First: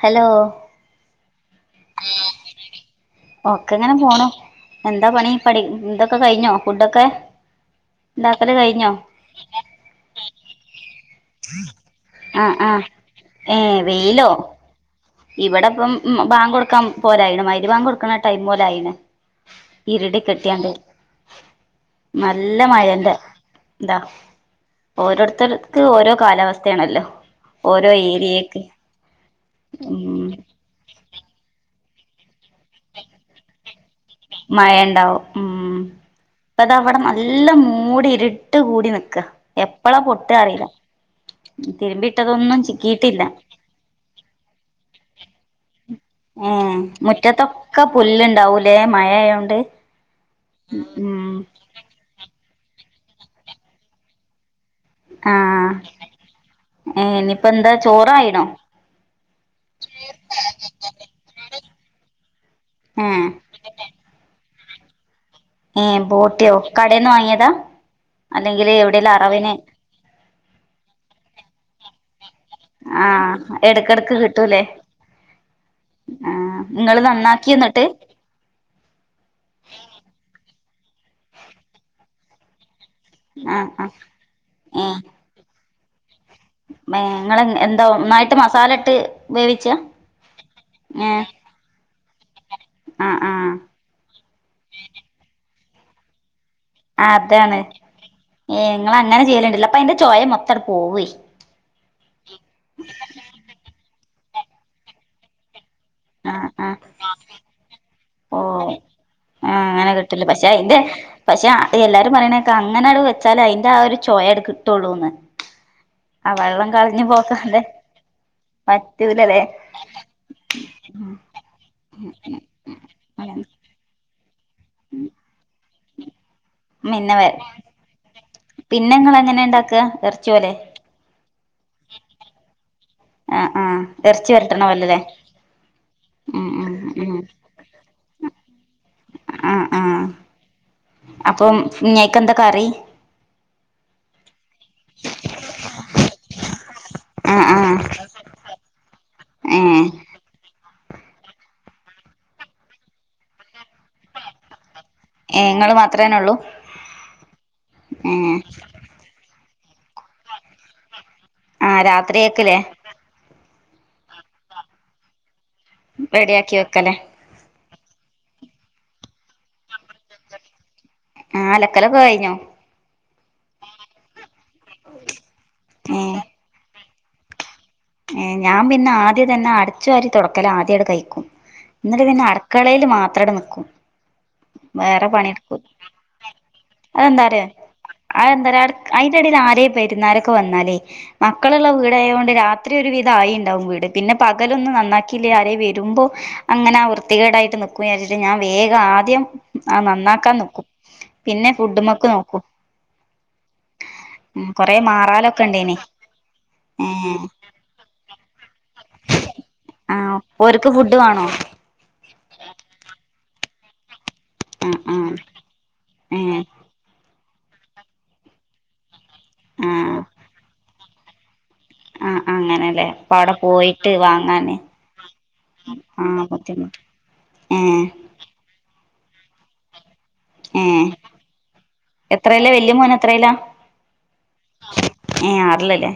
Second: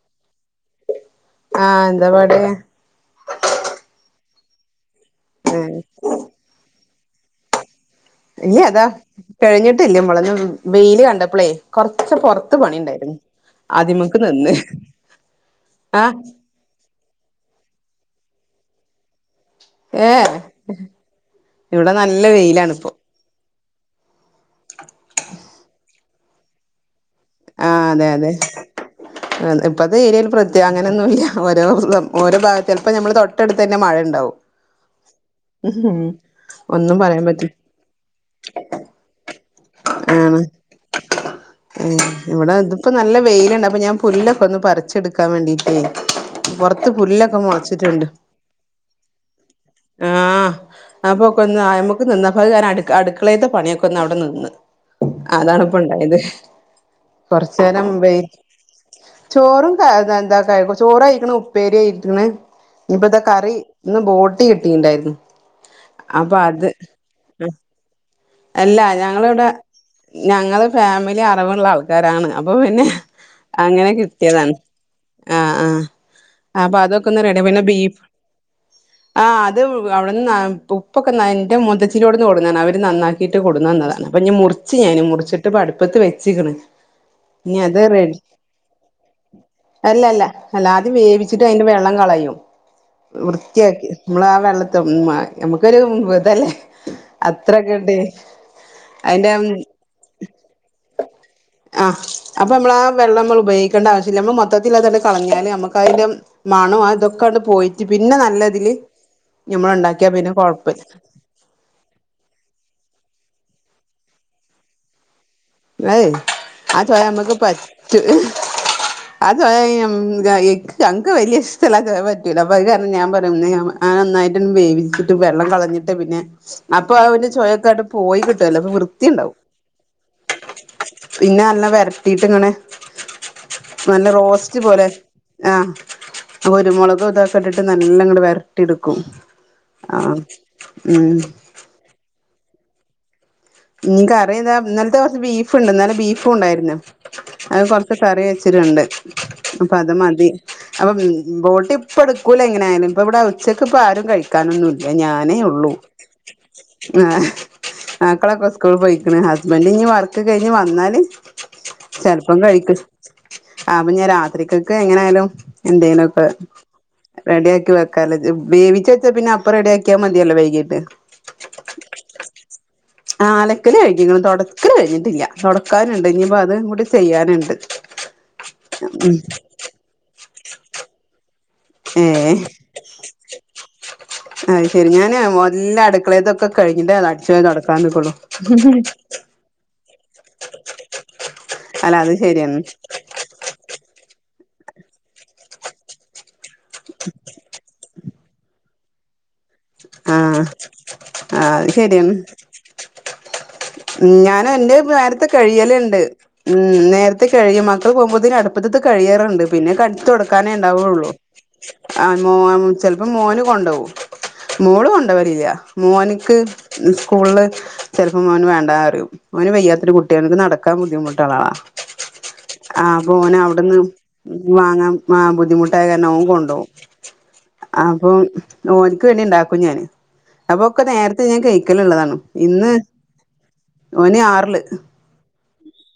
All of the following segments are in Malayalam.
ഹലോ. ആ എന്താ പാട്. ഒക്കെ ഇങ്ങനെ പോണു എന്താ പണി പടി ഉം ന്തൊക്കെ കഴിഞ്ഞോ ഫുഡൊക്കെ. ഉണ്ടാക്കല് ഇല്ല അതാ കഴിഞ്ഞോ കഴിഞ്ഞിട്ടില്ല മോളെ വെയില് കണ്ട അപ്പളെ കൊറച്ച് പൊറത്ത് ആഹ് ആഹ് പണിണ്ടായിരുന്നു ഏ അദ്മക്ക് വെയിലോ നിന്ന്. ഇവിടെ ഇപ്പം ആഹ് ബാ കൊടുക്കാൻ പോല ആയിണ് മൈരി വാങ് കൊടുക്കണ ടൈം പോലെ ആയി ണ്. ഇരുടി ഏഹ് കെട്ടിയണ്ട് ഇവിടെ നല്ല വെയിലാണ് ഇപ്പോ മഴയുണ്ട് ന്താ ഓരോരുത്തർക്ക് ഓരോ കാലാവസ്ഥയാണല്ലോ? ആഹ് ഓരോ അതെ അതെ ഏരിയക്ക്. ഇപ്പത്തെ ഉം ഏരിയയിൽ പ്രത്യ അങ്ങനെയൊന്നും ഇല്ല ഓരോ. ഓരോ ഭാഗത്തി ചെലപ്പോ ഞമ്മളെ തൊട്ടടുത്ത് തന്നെ മഴ ഇണ്ടാവും ഹു ഹും ഇപ്പ താ ഇവിടെ നല്ല മൂടി ഇരുട്ട് കൂടി നിക്കാ എപ്പളാ പൊട്ട ആണ് അറിയില്ല ഏഹ് ഇവിടെ തിരുമ്പിട്ടതൊന്നും ഇതിപ്പോ ചിക്കിയിട്ടില്ല. [unintelligible] പുല്ലൊക്കെ ഒന്ന് പറിച്ചെടുക്കാൻ വേണ്ടീട്ടേ... ഉം പൊറത്ത് പുല്ലൊക്കെ മുറ്റത്തൊക്കെ മൊളച്ചിട്ടുണ്ട് പുല്ലണ്ടാവൂലേ മഴയായോണ്ട്... ആഹ് അപ്പൊ കൊന്ന്യമക്ക് നിന്നപ്പോ ഞാൻ അടു അടുക്കളത്തെ പണിയൊക്കെ ഒന്ന് അവിടെ നിന്ന്.... ആഹ് അതാണ്പ്പ ഇണ്ടായത് ഏ ഇനിയിപ്പ കൊറച്ച് എന്താ നേരം വെയി. ചോറായിണോ ചോറും എന്ത ചോറയിരിക്കണ ഉപ്പേരി ആയിരിക്കണ ഏ ഇനിപ്പത്തൊ കറി.... ഇന്ന് ബോട്ടി കിട്ടിണ്ടായിരുന്നു.... ഏ അപ്പൊ ബോട്ടിയോ അത് കടന്ന് വാങ്ങിയതാ അല്ലെങ്കിൽ അല്ല എവിടെലും ഞങ്ങളിവിടെ അറവിന്..... ഞങ്ങള് ഫാമിലി അറവുള്ള ആൾക്കാരാണ് അപ്പൊ പിന്നെ ആഹ് അങ്ങനെ എടക്കെടക്ക് കിട്ടിയതാണ്.... കിട്ടൂലേ ആ ആഹ് ആ അപ്പൊ ഇങ്ങള് അതൊക്കെ ഒന്ന്റണ്ട നന്നാക്കിയോ പിന്നെ ന്നിട്ട് ബീഫ്.... ആ അത് അവിടുന്ന് ഉപ്പൊക്കെ നന്റെ മുത്തച്ചിലോടുന്ന് ടുങ്ങാണ് അവര് നന്നാക്ക... ട്ട് ആഹ് ആഹ് കൊടുന്നുന്നതാണ് അപ്പ ഇ മുറിച്ച് ഏ ഞാൻ മുറിച്ചിട്ട്പ്പൊ അടുപ്പടുത്ത് വെച്ചിണ്..... ഏ ഇങ്ങള് ഇനി അത് എന്താ റെഡ ഒന്നായിട്ട് മസാല ഇട്ട് വേവിച്ചാ അല്ല അല്ല അല്ലാ ത് ഏ വേവിച്ചി.... അതിന്റെ വെള്ളം കളയും ആഹ് ആഹ് വൃത്തിയാക്കി.... നമ്മള ആ വെള്ളത്തി നമുക്കൊരു ഇതല്ലേ അതാണ് അത്രൊക്കെ ഉണ്ട്..... ഏ നിങ്ങള് അങ്ങനെ ചെയ്ലേണ്ടില്ല അപ്പൊ അയിന്റെ ചോയ മൊത്തംടു പോവേ..... ആ അപ്പ നമ്മള ആ വെള്ളമ്മള് ഉപയോഗിക്കേണ്ട ആവശ്യമില്ല മ്മള് മൊത്തത്തിൽഅതെടുത്തു കളഞ്ഞേനെ.... അതിന്റെ ആഹ് മണ ആഹ് തൊക്കെയവിടുന്ന് പോയിറ്റ്പിന്നെ ഓ നല്ലതില.... ആ നമ്മള അങ്ങനെ ഉണ്ടാക്കിയാ കിട്ടില്ല പിന്നെ പക്ഷെ കൊഴപ്പ്..... അയിന്റെ പക്ഷെ എല്ലാരും പറയണേക്കെ അങ്ങനെ അവി വെച്ചാല് അതിന്റെ ആ ഒരു ചോയടു കിട്ടുള്ളൂന്ന്.... വയ് വെള്ളം ആ കളഞ്ഞു ചൊയ മ്മക്ക് പോക്കാതെ പറ്റും ആ പറ്റൂലല്ലേ ചൊയ ഈ മ്മക്ക് വലിയ ഇഷ്ടത്തി ചോ പറ്റൂല അപ്പൊ കാരണം ഞാൻ പറയ... ആൻ നന്നായിട്ട് വേവി..... ച്ചിട്ട് വെള്ളം കളഞ്ഞിട്ട് പിന്നെ അപ്പൊ പിന്നെ വ അവന്റെ ചുവയൊക്കൊയിട്ട് പോയി കിട്ടുവല്ലോ അപ്പൊ പിന്നെ വൃത്തിയ ഇങ്ങള് ഉണ്ടാവും. എങ്ങനെ ഇണ്ടാക്ക.. ക്കുലെ പിന്നെ [unintelligible] വരട്ടി റ്റ്ഇങ്ങനെ.... ആ ആ നല്ല ഇറച്ചി റോസ്റ്റ് വരട്ടണ പോലെ പോലല്ലേ ആ..... ഉം ഉം കുരുമുളക് ഉം ഇതൊക്കെ ഇട്ടിട്ട് നല്ല ഇങ്ങനെ വരട്ടി എടുക്കും.... ആ ഉം.... ങ്ങേക്ക് എന്താ കറി..... ഇനി കറിയതാ ഇന്നലത്തെ ദിവസം ബീഫ്ഉണ്ട് ഇന്നലെ ബീഫും ഉണ്ടായിരുന്നു..... ആ ആ അത് കൊറച്ച് കറി വെച്ചിട്ടുണ്ട് ഏ അപ്പ അത് മതി..... അപ്പം ബോട്ട് ഇപ്പ എടുക്കൂല എങ്ങനെയാലും ഇപ്പ ഇവിടെ ഉച്ചക്ക് ഇപ്പ ആരും കഴിക്കു.. ക്കാനൊന്നുമില്ല ഞാനേ ഏ ഉള്ളൂ ഇങ്ങള് മാത്രേന്നെ ഉള്ളൂ ആ. ഏ മക്കളൊക്കെ സ്കൂൾ പോയിക്കണ് ഹസ്ബൻഡ് ഇഞ്ഞ് വർക്ക് കഴിഞ്ഞ് വന്നാല് ആ ചിലപ്പം രാത്രിയേക്കില്ലേ കഴിക്കും.... ആഹ് അപ്പോ ഞാൻ രാത്കൾക്ക് എങ്ങനെ ആയാലും എന്തെേലുംക്കെ റെഡിയാക്കി വെക്കലേ റെഡിയാക്കി വെക്കാറ വേവിച്ച വെച്ചാ പിന്നെ അപ്പം റെഡിിയാക്കിയാൽ മതിയല്ലോ വൈകീട്ട് ആഹ് അലക്കലൊക്കെ കഴിഞ്ഞോ ആഹ് ആലക്കല് കഴിഞ്ഞി ഇങ്ങനെ തുടക്കല് കഴിഞ്ഞിട്ടില്ല തുടക്കാനുണ്ട് ഇനിപ്പൊ അതും കൂടി ചെയ്യാനുണ്ട് ഏഹ് ഞാൻ പിന്നെ ഉം ആദ്യം തന്നെ അടച്ചു വരി തുടക്കല ആദ്യമായിടെ കഴിക്കും ഏ എന്നിട്ട് പിന്നെ അടുക്കളയിൽ മാത്ര യ്ട്ട് നൽക്കും അഹ് ശരി ഞാന് വല്ല അടുക്കളേതൊക്കെ കഴിഞ്ഞിണ്ടേ അ അടിച്ച നടടക്കാൻ നക്കളു അതിന്റെടയിൽ ആരേ പെരുന്നാലാരൊക്കെ വന്നാലേ മക്കള്ള് ള അല്ല അത് വീടായത് കൊണ്ട് പിന്നെ ശരിയാണ് ഒരു വിതായിണ്ടാവു വീട് വരുമ്പോ അങ്ങനെ ആഹ് വൃത്തികേടായിട്ട് രിച്ചിട്ട് ഞാൻ വേഗം ആദ്യം ആ നന്നാക്കാൻ ആഹ് നിക്കും പിന്നെ ആഹ് ശരിയ ഫുഡ്മക്ക് ഉം നോക്കും ഞാന ഉം എന്റെ കൊറേ നേരത്തെ മാറാലൊക്കെ ഇണ്ടേനി കഴിയലുണ്ട് ഉം ഏ നേരത്തെ കഴിയും ഇ പോകുമ്പോ ഇെ അടുപ്പത്ത കഴിയാറു പിന്നെ ആ കടുത്ത് കൊടുക്കാനേ ഓര്ക്ക് ഫുഡ് ഉണ്ടാവയുള്ളൂ വേണോ ആഹ് മോൻ ചെിലപ്പോ മോന് കൊണ്ടുപോവൂ ആ മോളും കൊണ്ടോകലില്ല മോന്ക്ക് ആ സ്കൂളില് ചിലപ്പോ മോന് വേണ്ട പറയും ഓൻ ഏ വയ്യാത്തൊരു ആ കുട്ടികൾ നടക്കാൻ ബുദ്ധിമുട്ടള്ളതാ ആഹ് അങ്ങനെല്ലേ ആഹ് അപോ അപ്പൊ അവിടെ ഓനെ അവിടുന്ന് പോയിട്ട് വാങ്ങാന് വാങ്ങാൻ ആഹ് ബുദ്ധിമുട്ടായ കാരണം ഓൻ ആഹ് കൊണ്ടോകും. ബുദ്ധിമുട്ട് ഏഹ് അപ്പൊ ഓനിക്ക് വേണ്ടി ഉണ്ടാക്കും ഞാന് അപ്പൊക്കെ ഏഹ് നേരത്തെ ഞാൻ കഴിക്കല്ള്ളതാണ് എത്രയിലാ ഇന്ന് വല്യ മോൻ എത്രയിലാ ഓന് ആറില്- ഏഹ് ആറില്ലല്ലേ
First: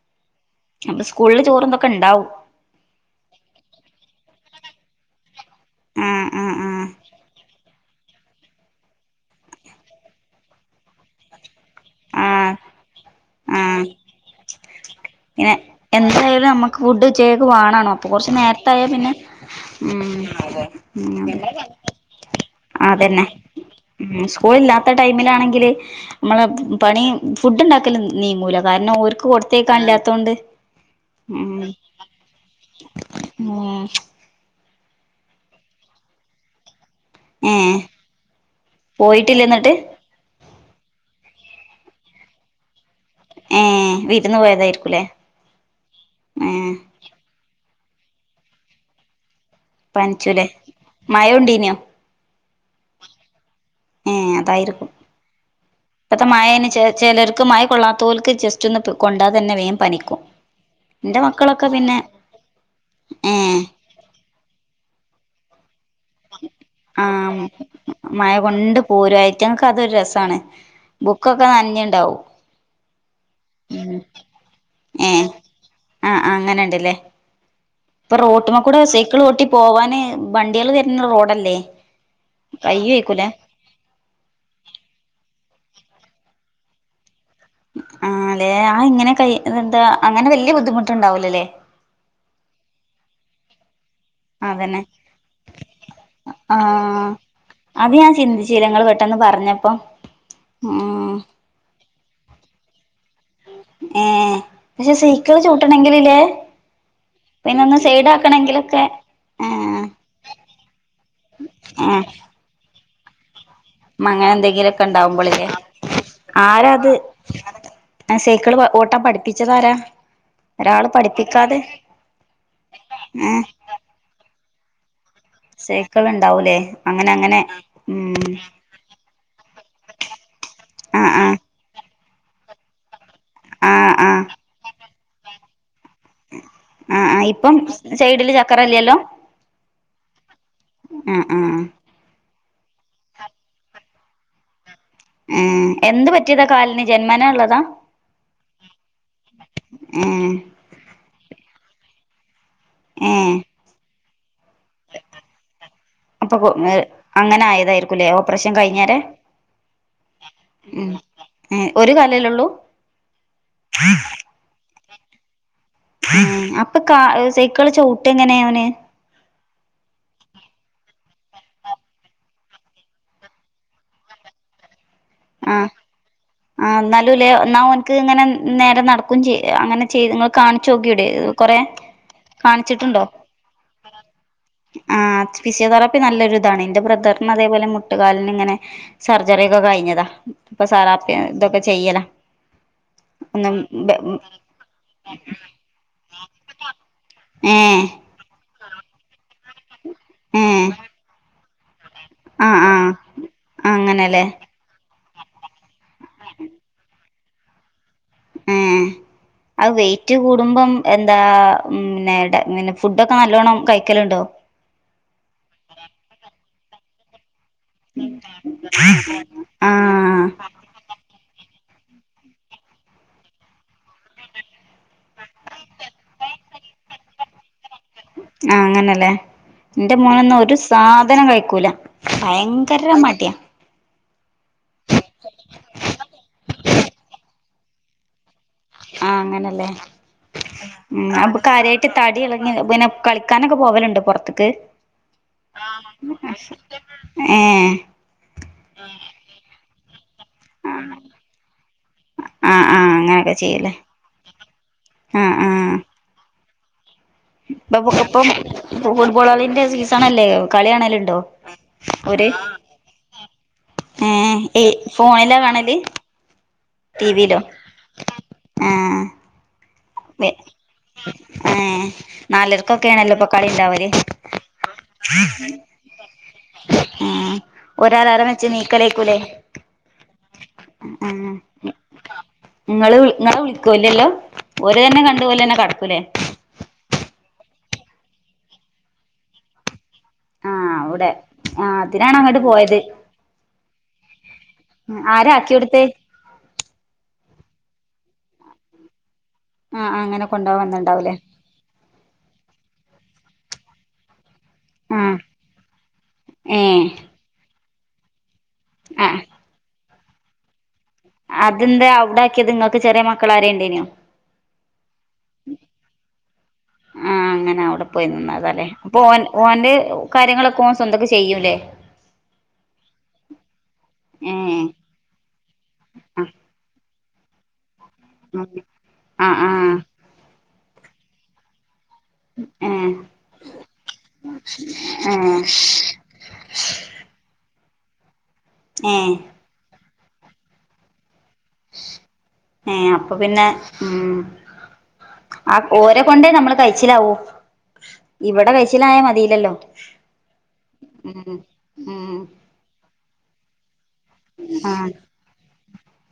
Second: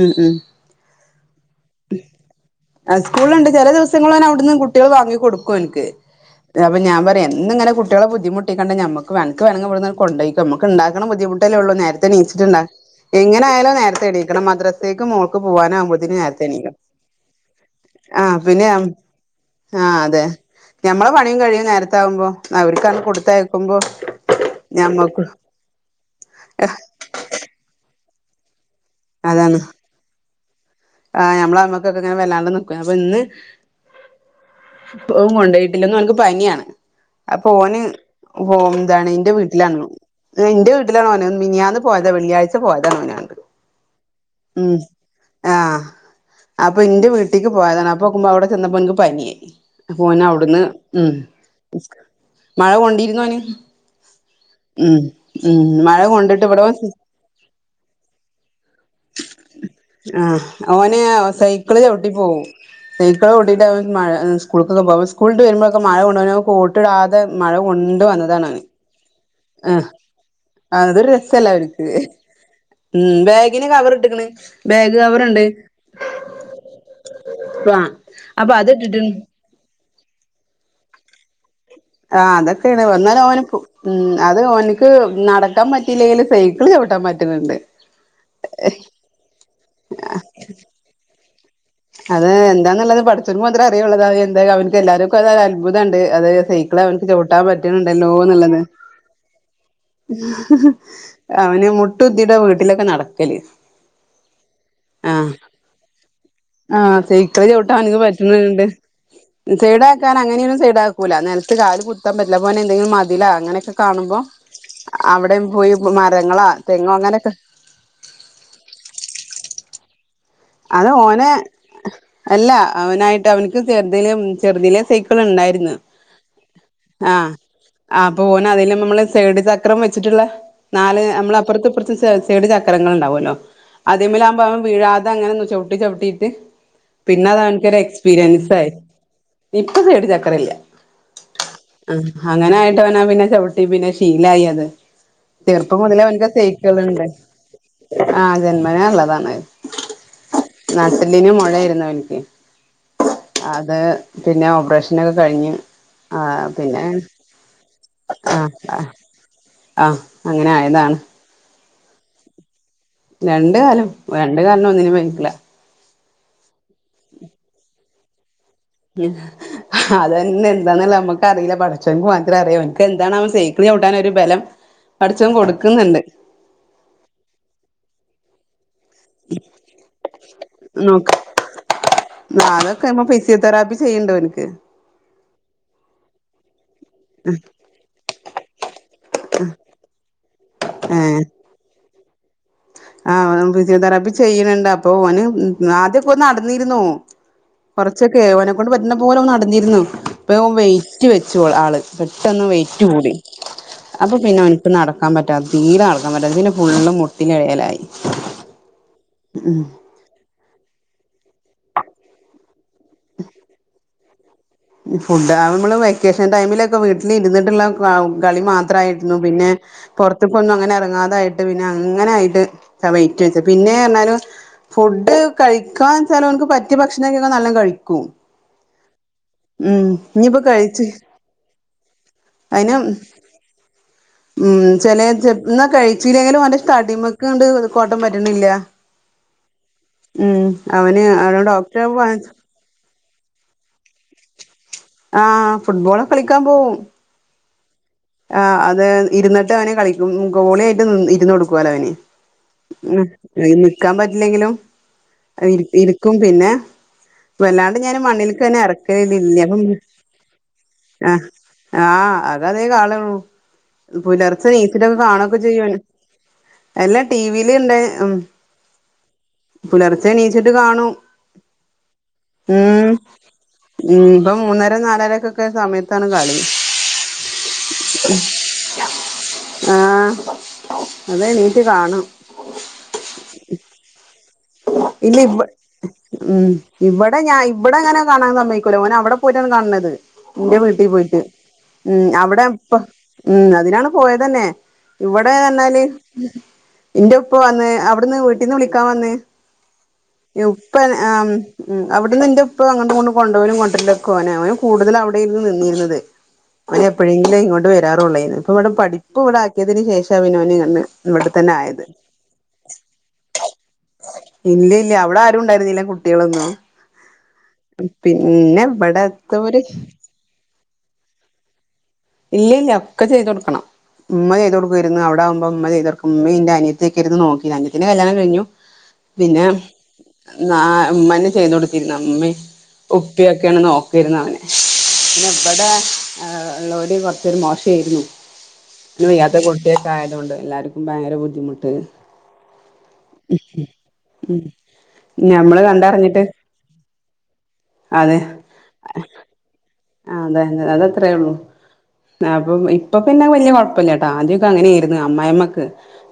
ഉം ഉം സ്കൂളില് ചോറ് ഇതോക്കെ ഉണ്ടാവും ആഹ് സ്കൂളുണ്ട് ചില ദിവസങ്ങലോന് അവിടുന്ന് കുട്ടികൾ വാങ്ങിക്കടുക്കും ഓന്ക്ക് ആഹ് ആഹ് അപ്പോ ഞാൻ ആഹ് എന്നും ഇങ്ങനെ കുട്ടികളെ ബുദ്ധിമുട്ടിക്കണ്ട നമക്ക് അനക്ക് വേണെങ്കിൽ ഇവിടുന്ന് കൊണ്ടയ്ക്കോ നമുക്ക് ഉണ്ട ബുദ്ധിമുട്ടല്ലേ ഉള്ളൂ നേരത്തെ ആഹ് നീച്ചിട്ടുണ്ടാ എങ്ങന ആായാലോ ആഹ് നേരത്തെ നീക്കണം മദ്ര അത്തേക്ക് മോക്ക് പോകാനാവുമ്പോത്തിന് നമ്മക്ക് ഫുഡ്ച്ചക്ക് വാണണോ അപ്പൊ കുറച്ച നേരത്തായ പിന്നെ ആഹ് ഉം അതെ ഞമ്മളെ ഉം പണിയും കഴിയും നേരത്തെ ആകുമ്പോ അവർക്കാണ് അതന്നെ കൊടുത്തയക്കുമ്പോ ഉം സ്കൂളില്ലാത്ത ഞമ്മക്ക് ടൈമിലാണെങ്കില് നമ്മളെ പണി ഫുഡ് ഉണ്ടാക്കലോ നീങ്ങൂല കാരണം അവര്ക്ക് അതാണ് കൊടുത്തേക്കാണല്ലാത്ത കൊണ്ട്- ആഹ് ഞമ്മള അമ്മക്കൊക്കെ ഇങ്ങനെ വല്ലാണ്ട് നിക്ബോ അപ്പൊ ഇന്ന് ഉം പോം കൊണ്ടു പോയി പിന്നെ ഓന്ക്ക് പനിയാണ് ആപ്പൊ ഏഹ് ഓന് പോ എന്താണ് എന്റെ പോയിട്ടില്ല എന്നിട്ട് വീട്ടിലാണു എന്റെ വീട്ടിലാണ് ഓന് മിനിയാന്ന് പോയത വെള്ളിയാഴ്ച പോയതാ മോനണ്ട് ഏഹ് വീട്ടിന്ന് പോയതായിരിക്കൂല്ലേ ആഹ് അപ്പൊ എന്റെ വീട്ടേക്ക് പോയതാണ് അപ്പ നോക്കുമ്പോ അവിടെ ചെന്നപ്പോ എനിക്ക് പനി. ഓന് പനിച്ചുല്ലേ അവിടുന്ന് ഉം മഴ ഉണ്ടീനോ മഴ കൊണ്ടിരുന്നൊന് ഏ അതായിരിക്കും ഉം ഉം മഴ ഇപ്പത്തെ കൊണ്ടിട്ട് ഇവിടെ മഴന് വന്ന്- ചിലർക്ക് മഴ കൊള്ളാത്തോൽക്ക് ജസ്റ്റ് ഒന്ന് കൊണ്ടാ തന്നെ വേം പനിക്കും ആഹ് ഓന് എന്റെ മക്കളൊക്കെ സൈക്കിള് പിന്നെ ചവിട്ടി പോകും സൈക്കിള് ഏ ചവുട്ടീറ്റ് മഴ സ്കൂൾക്കൊക്കെ പോക സ്കൂൾ ഇട്ട് വരുമ്പോഴൊക്കെ മഴ കൊണ്ട് കോട്ട് ഇടാതെ മഴ കൊണ്ട് വന്നതാണ്. പൂരമായിട്ടങ്ങക്കെ ആഹ് അതൊരു രസാണ് ആഹ് അതൊരു ബുക്കൊക്കെ രസല്ലേ അവർക്ക് നനഞ്ഞുണ്ടാവും ഉം ബാഗിന് കവർ ഉം ഇട്ട്ക്ണ് ബാഗ് ഏ കവറുണ്ട് ആ അങ്ങനെണ്ടല്ലേ ആഹ് ഇപ്പൊ റോട്ടിമ്മ കൂടെ സൈക്കിൾ ഓട്ടി പോവാന് വണ്ടികൾ വരുന്ന റോഡല്ലേ?? ആഹ് അതൊക്കെയാണ് വന്നാലും കയ്യോയ്ക്കൂലേ ഓന ഉം അത് ഓനിക്ക് നടക്കാൻ പറ്റിയില്ലെങ്കിൽ സൈക്കിള് ചവിട്ടാൻ പറ്റുന്നുണ്ട്. ആഹ് ല്ലെ ആഹ് ഇങ്ങനെ കൈ എന്താ അങ്ങനെ വലിയ ബുദ്ധിമുട്ടുണ്ടാവലല്ലേ- അത് എന്താന്നുള്ളത് പഠിച്ചോമ്പോ മാത്ര അറിയുള്ളൂ എന്ത അവനക്ക് അതന്നെ എല്ലാവർക്കും അത് അത്ഭുതണ്ട് അത് ആ സൈക്കിൾ അവന്ക്ക് ചവിട്ടാൻ അത് പറ്റണണ്ടല്ലോ ഞാൻ ള്ളത് ചിന്തിച്ചില്ല ഇങ്ങള് പെട്ടെന്ന് പറഞ്ഞപ്പോ അവന് മുട്ടുകുത്തിയിട്ടാ വീട്ടിലൊക്കെ നടക്ക് ഏഹ് പക്ഷെ ആഹ് സൈക്കിള് ചൗട്ടണെങ്കില് ലേ ആഹ് സൈക്കിള് ചൗട്ടാൻ ഓന്ക്ക് പറ്റ്ണ് ണ്ട് ആ സൈഡ ആക്കാൻ അങ്ങനെയൊര്സൈഡാകൂല നെൽത്ത് കാല് ആ കുത്താൻ പറ്റില്ല അപ്പൊ ഓന് എന്തെങ്കിലും മതിലാ അങ്ങനെക്കെ- കാണുമ്പോ അങ്ങനെ എന്തെങ്കിലൊക്കെ അവിടെ ഉണ്ടാവുമ്പോളില്ലേ പോയി മരങ്ങളാ തെങ്ങോ അങ്ങനെക്കെ ആ സൈക്കിള് പോ ഓട്ടാൻ പഠിപ്പിച്ചതാരാ ഒരാള് അത് ഓനെ പഠിപ്പിക്കാതെ അല്ല അവനായിട്ട് ഏ അവന്ക്ക് ചെറുതിലെ മ് ചെറുതിലെ സൈക്കി- ക്കിള് ഇണ്ടായിരുന്നു സൈക്കിൾ ഉണ്ടാവൂലേ അങ്ങനെ ആഹ് അങ്ങനെ അപ്പോ ഉം ഓനെ അതില് മ്മ മ്മള്- സൈഡ് ചക്രം വെച്ച്ട്ട്ള്ള നാല് ആ ആ നമ്മള അപ്പറത്തും ഇഷപ്പർത്ത വസൈഡ് ചക്രങ്ങൾ ഉണ്ടാവോല്ലോ ല്ലോ ആ ആ അതീമ്മലാവുമ്പം അവൻ വീഴാതെ അങ്ങനെന്ന് ചൗട്ടി ചൗട്ടി ആഹ് ആഹ് പിന്നെ അത് ഇപ്പം അവൻക്കൊരു സൈഡില് എക്സ്പീരിയൻസായി ചക്കരല്ലല്ലോ ഇപ്പ സൈഡ് ചക്രം ഇല്ല ആഹ് ആഹ് ആഹ് അങ്ങനെ ആയിട്ട് അവനാ പിന്നെ ചൗട്ടി പിന്നെ ശീലായി അത് ഏഹ് ചെർപ്പം മുതലേ എന്ത് അവൻക്ക് പറ്റിയതാ കാലിന് സെയ്ക്കള്ണ്ട് ജന്മനാ ഉള്ളതാ ആഹ് ജന്മനാള്ളതാണ് ഏഹ് നട്ടെല്ലിന് മൊഴായിരുന്നു അവൻക്ക് ഏഹ് അത് പിന്നെ ഓ പ്പറേഷനൊക്കെ കഴിഞ്ഞ് അപ്പൊ ആഹ് പിന്നെ അങ്ങനെ ആയതായിരിക്കുംല്ലേ ആഹ് ഓപ്പറേഷൻ അഹ് കഴിഞ്ഞേരെ ആഹ് അങ്ങനെ ഉം ആയതാണ് ഏഹ് ഒരു കാലിലല്ലേ ഒള്ളൂ രണ്ട് കാലും രണ്ട് കാലിനും ഒന്നിനും വയ്ക്കൂല അപ്പൊ കാ സൈക്കിള് ചൗട്ടഎങ്ങനെ അവന് ഉം അതന്നെ എന്താന്ന്ള്ള അമ്മക്ക് അറീല്ല പടച്ചോൻക്ക് മാത്രം അറിയോ ഓൻക്ക് എന്താണ്ണാവോ സൈക്കിള് ചൗട്ടാൻ ഒരു ബലം പടച്ചോൻ ആഹ് കൊടുക്കുന്നുണ്ട് ആഹ് എന്നാലുംല്ലേ എന്നാ ഓൻക്ക് ഇങ്ങനെ നേരെ നട് ക്കും ചെയ്യാ അങ്ങനെ ചെയ്ത്ങ്ങക്ക് കാണിച്ചോക്യൂടെ കൊറെ ന്നാളൊക്കെ കാണിച്ചിട്ടുണ്ടോ അയ്മെ ഫിസിയോതെറാപ്പി ചെയ്യ്ണ്ട് ഓന്ക്ക് ആഹ് ഫിസിയോതെറാപ്പി നല്ലൊരു ഇതാണെ ന്റെ ബ്രദർ ന്നഅതേപോലെ മുട്ടുകാലിന് ഇങ്ങനെ സർജറി ഒക്കെ കഴിഞ്ഞതാ ഇപ്പൊ സാറാപ്പി- ഏഹ് ഇതൊക്കെ ചെയ്യലാ ആഹ് ഫിസിയോതെറാപ്പി ചെയ്യണ് ണ്ട് അപ്പൊ ഓന് ആദ്യഒക്കെ ഓർ നടന്നിര്ന്നു ഏഹ് ഒക്കെ ഓനെക്കൊണ്ട് പറ്റ്ണ പോലെ ഓൻ നടന്നിരുന്നു ഇപ്പ ഓൻ ഏഹ് വെയിറ്റ് വെച്ചു ഓ ആള് പെട്ടന്ന് ആഹ് വെയ്റ്റ് ആഹ് കൂടി അപ്പൊ അങ്ങനെല്ലേ പിന്നെ ഓൻ- ക്ക് നടക്കാൻ പറ്റാതെ തീരെ നടക്കാൻ പറ്റാതെ പിന്നെ ഫുള്ളും മുട്ടിലെഴയലായ് ഏഹ് അഅ് വെയ് റ്റ് കൂടുമ്പം എന്താ മ് ന്നെടെ ഇങ്ങനെ ഫുഡൊക്കെ നല്ലോണ്ണം കഴിക്കല്ണ്ടോ ഫുഡ് ആഹ് അമ്മള് വെക്കേഷൻ ടൈമിലൊക്കെ വീട്ടില് ഇര്ന്ന്ട്ട്ള്ള വാവുംകളി മാത്രായിരുന്നു പിന്നെ ആഹ് പൊറത്ത്ക്കൊന്നും അങ്ങനെ എറങ്ങാതായിട്ട് പിന്നെ അങ്ങനെ ആയിട്ട് വെയ്റ്റ് വെച്ച് പിന്നെഅർഞ്ഞാലും ഫുഡ് കഴിക്കാന്ന്ച്ചാലും അവൻക്ക് പറ്റ്യ ഭക്ഷണങ്കില് നല്ലംകഴിക്കും ആഹ് അങ്ങനെല്ലേ ഇന്റെ മോനൊന്നും ഇനിയിപ്പോ ഒരു കഴിച്ച് സാധനം കഴിക്കൂല അതിന് ഭയങ്കര മട്യാ ഉം ചെലേ ച ഇന്നാ കഴിച്ചീല്ലെലും ഓന്റെ തടിമക്ക്ണ്ട് കോട്ടം പറ്റ്ണില്ല ആഹ് അങ്ങനല്ലേ ഉം അവന് അവന ഡോക്ടറെ കാണിച്ച് ങ്ങനെ പിന്നെ കളിക്കാനൊക്കെ പോവല്ണ്ട് പൊറത്ത്ക്ക് ആഹ് ഫുട്ബോളക്കെ കളിക്കാൻ പോവും ഏഹ് ആഹ് അതെ ഇരുന്നിട്ട് അവന് കളിക് ഗോളിയായിട്ട് ഇരുന്ന് കൊടുക്കോലോ ഇവന് ആഹ് ആഹ് ഉം അങ്ങനൊക്കെ ചെയ്യല്ലേ നിക്കാൻ പറ്റില്ലെങ്കിലും ആഹ് അ ആഹ് ഇരിക്കും പിന്നെ വല്ലാണ്ട് ഇപ്പൊ ഞാന് ഇപ്പം മണ്ണില്ക്കന്നെ ഫുട്ബോൾ ഇറക്കലില്ല അപ്പൊ കളിന്റെ ഉം സീസണല്ലേ കളി ആ കാണലുണ്ടോ ആഹ് ഓര് അത് അതേ കാളള്ളൂ ഏഹ് പുലർച്ചെ ഏ നീച്ച്റ്റൊക്കെ ഫോണിലാ കാണൊക്കെ ചെയ്യും കാണല് ഓന് അല്ല ടിവിയിലോ ടീവിൽ ഇണ്ട് ഉം ആഹ് പുലർച്ചെ വെ എണീച്ചിട്ട് കാണും ഏഹ് ഊം നാലരക്കൊക്കെയാണല്ലോ ഇപ്പൊ കളി ഇണ്ടാവല് ഉം ഇപ്പം മൂന്നര നാലരക്കൊക്കെ സമയത്താണ് കളി ആഹ് ഓര് അലാറം വെച്ച് നീക്കലേക്കൂലേ ആഹ് അ അത് ആഹ് എണീറ്റ് കാണും ഇങ്ങള് ഇങ്ങളെ വിളിക്കോ ഇല്ലല്ലോ ഓര് തന്നെ ഇല്ല കണ്ട് ഓര് ഇവ തന്നെ കെടക്കൂലേ ഉം ഇവിടെ ഞാൻ ഇവിടെ അങ്ങനെ കാണാൻ സമ്മയിക്കൂല്ല ഓൻ അവിടെ പോയിട്ടാണ് കാണ്ന്നത് ഇന്റെ ആഹ് വീട്ടിൽ അവിടെ പോയിട്ട് ആഹ് ഉം അതിനാണ് അങ്ങോട്ട് അവിടെ ഇപ്പ പോയത് ഉം അതിനാണ് പോയതന്നെ ആരാ ഇവിടെന്ന് ആക്കി പറഞ്ഞാൽ കൊടുത്തേ ഇന്റെ ഉപ്പ വന്ന് അവിടുന്ന് വീട്ടിൽന്ന് വിളിക്കാൻ വന്ന് ആഹ് അങ്ങനെ കൊണ്ടുപോവാൻ ഉപ്പ വന്നിണ്ടാവൂലേ ഉം അവിടന്ന് ഇന്റെ ഉപ്പ അങ്ങട്ടും ഇങ്ങട്ടും കൊണ്ടോരലും കൊണ്ടരലും ഓനെ ഓൻ കൂടുതലും ആഹ് അവിടെര്ന്ന് നിന്നിര്ന്നത് ഓന് ഏഹ് എപ്പോഴെങ്കിലും ഇങ്ങോട്ട് വരാറുള്ളേര്ന്ന് പ്പവിടെ പഠിപ്പ് ആഹ് ഇവിടെ ആക്കിയതിന് ശേഷം പിന്നെ ഓൻ ഇങ്ങനെ അതെന്തേ അവുടെ ആക്കിയത് ഇങ്ങക്ക് ചെറിയ മക്കൾ ആരേം ഉണ്ടേയ്നൊ ഇല്ല ഇല്ല അവിടെ ആ ക്ണ്ടരുന്നില്ല കുട്ടികളൊന്നും ആഹ് അങ്ങനെ അവിടെ പോയി പിന്നെ നിന്നതാല്ലേ അപ്പൊ ഓൻ ഇവിടെതോര് ഓന്റെ കാര്യങ്ങളൊക്കെ ഓൻ സ്വന്തക്ക്‌ ചെയ്യൂല്ലേ ഇല്ല ഇല്ല ഒക്കെ ചെയ്ത് കൊടുക്കണം ഉമ്മ ചെയ്തു ഏഹ് കൊടുക്കേ ന്ന് അവിടെ ആമ്പോ ഉമ്മ ചെയ്തൊട്ക്കും ഉമ്മേം ഇന്റെ അനിയത്തി ഒക്കെര്ന്ന് നോക്കിയത് അനിയത്തിന്റെ കല്യാണം കഴിഞ്ഞു. ആഹ് പിന്നെ ആഹ് ആഹ് ഉമ്മന്നെ ചെയ്ത് കൊട് പിന്നെ ഉമ്മീം ഏഹ് ഉപ്പിയൊക്കെ ആണ് നോക്കിര്ന്ന് അവനെ. പിന്നെ ഏഹ് ഇബടെ ഇള്ളോര് കുറച്ചൊരു മോശേര്ന്നു പിന്നെ ഏഹ് വയ്യാത്തെ കു ട്ടി ഒക്കെ ആയതുകൊണ്ട് എല്ലാര്ക്കും ഭയങ്കര ബുദ്ധിമുട്ട് ഏഹ് അപ്പൊപിന്നെ ഉം ഞമ്മള് ആഹ് ഓരെ കണ്ടറിഞ്ഞിട്ട് കൊണ്ടേ നമ്മള് കയിച്ചിലാവൂ ഇവിടെ കയി ച്ചിലായ മതില്ലല്ലോ ആ അതെ അത് അത്രേ ഉള്ളൂ ഉം അപ്പം ഇപ്പൊ പിന്നെ വലിയ കൊയ പ്പല്ല്യട്ടാ ആദ്യൊക്കെ അങ്ങനെ ആഹ് ഏര്ന്ന് അമ്മായമ്മക്ക്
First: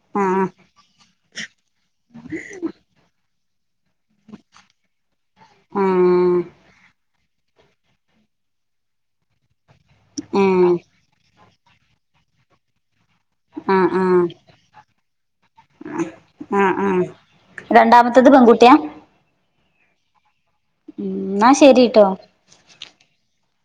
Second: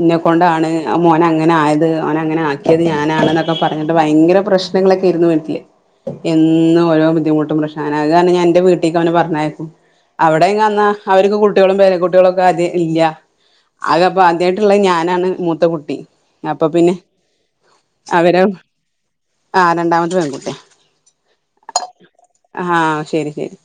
ഇന്നെ ആഹ് കൊണ്ടാണ് ആ മോൻ അങ്ങനെ ആയത്. ഓനെ അങ്ങനെ ആക്കിയത് ഞാനാണെന്നൊക്കെ പറഞ്ഞിട്ട് ഭയങ്കര പ്രശ്നങ്ങളൊക്കെ ഏരുന്നു വീട്ടില് ആഹ് എന്നും ഓരോ ബുദ്ധിമുട്ടും പ്രശ്നോം അത് കാരണം ഞാൻ ഇന്റെ വീട്ടീക്ക് അവനെ പറഞ്ഞയക്കും അവിടെങ്ങ ആഹ് ന്നാ അവര്ക്ക് കുട്ടികളും പേരടക്കുട്ട്യളും ഒക്കെ ആദ്യേ ഇല്ല അത് അപ്പൊ ആഹ് ആദ്യയിട്ടുള്ള ഞാനാണ് മൂത്ത കുട്ടി അപ്പൊ ആഹ് പിന്നെ ആഹ് രണ്ടാമത്തത് പെൺകുട്ടിയാ ആ രണ്ടാമത്തെ പെൺകുട്ട്യാ ഉം ന്നാ ശെരിട്ടോ ആഹ് ശരി ശരി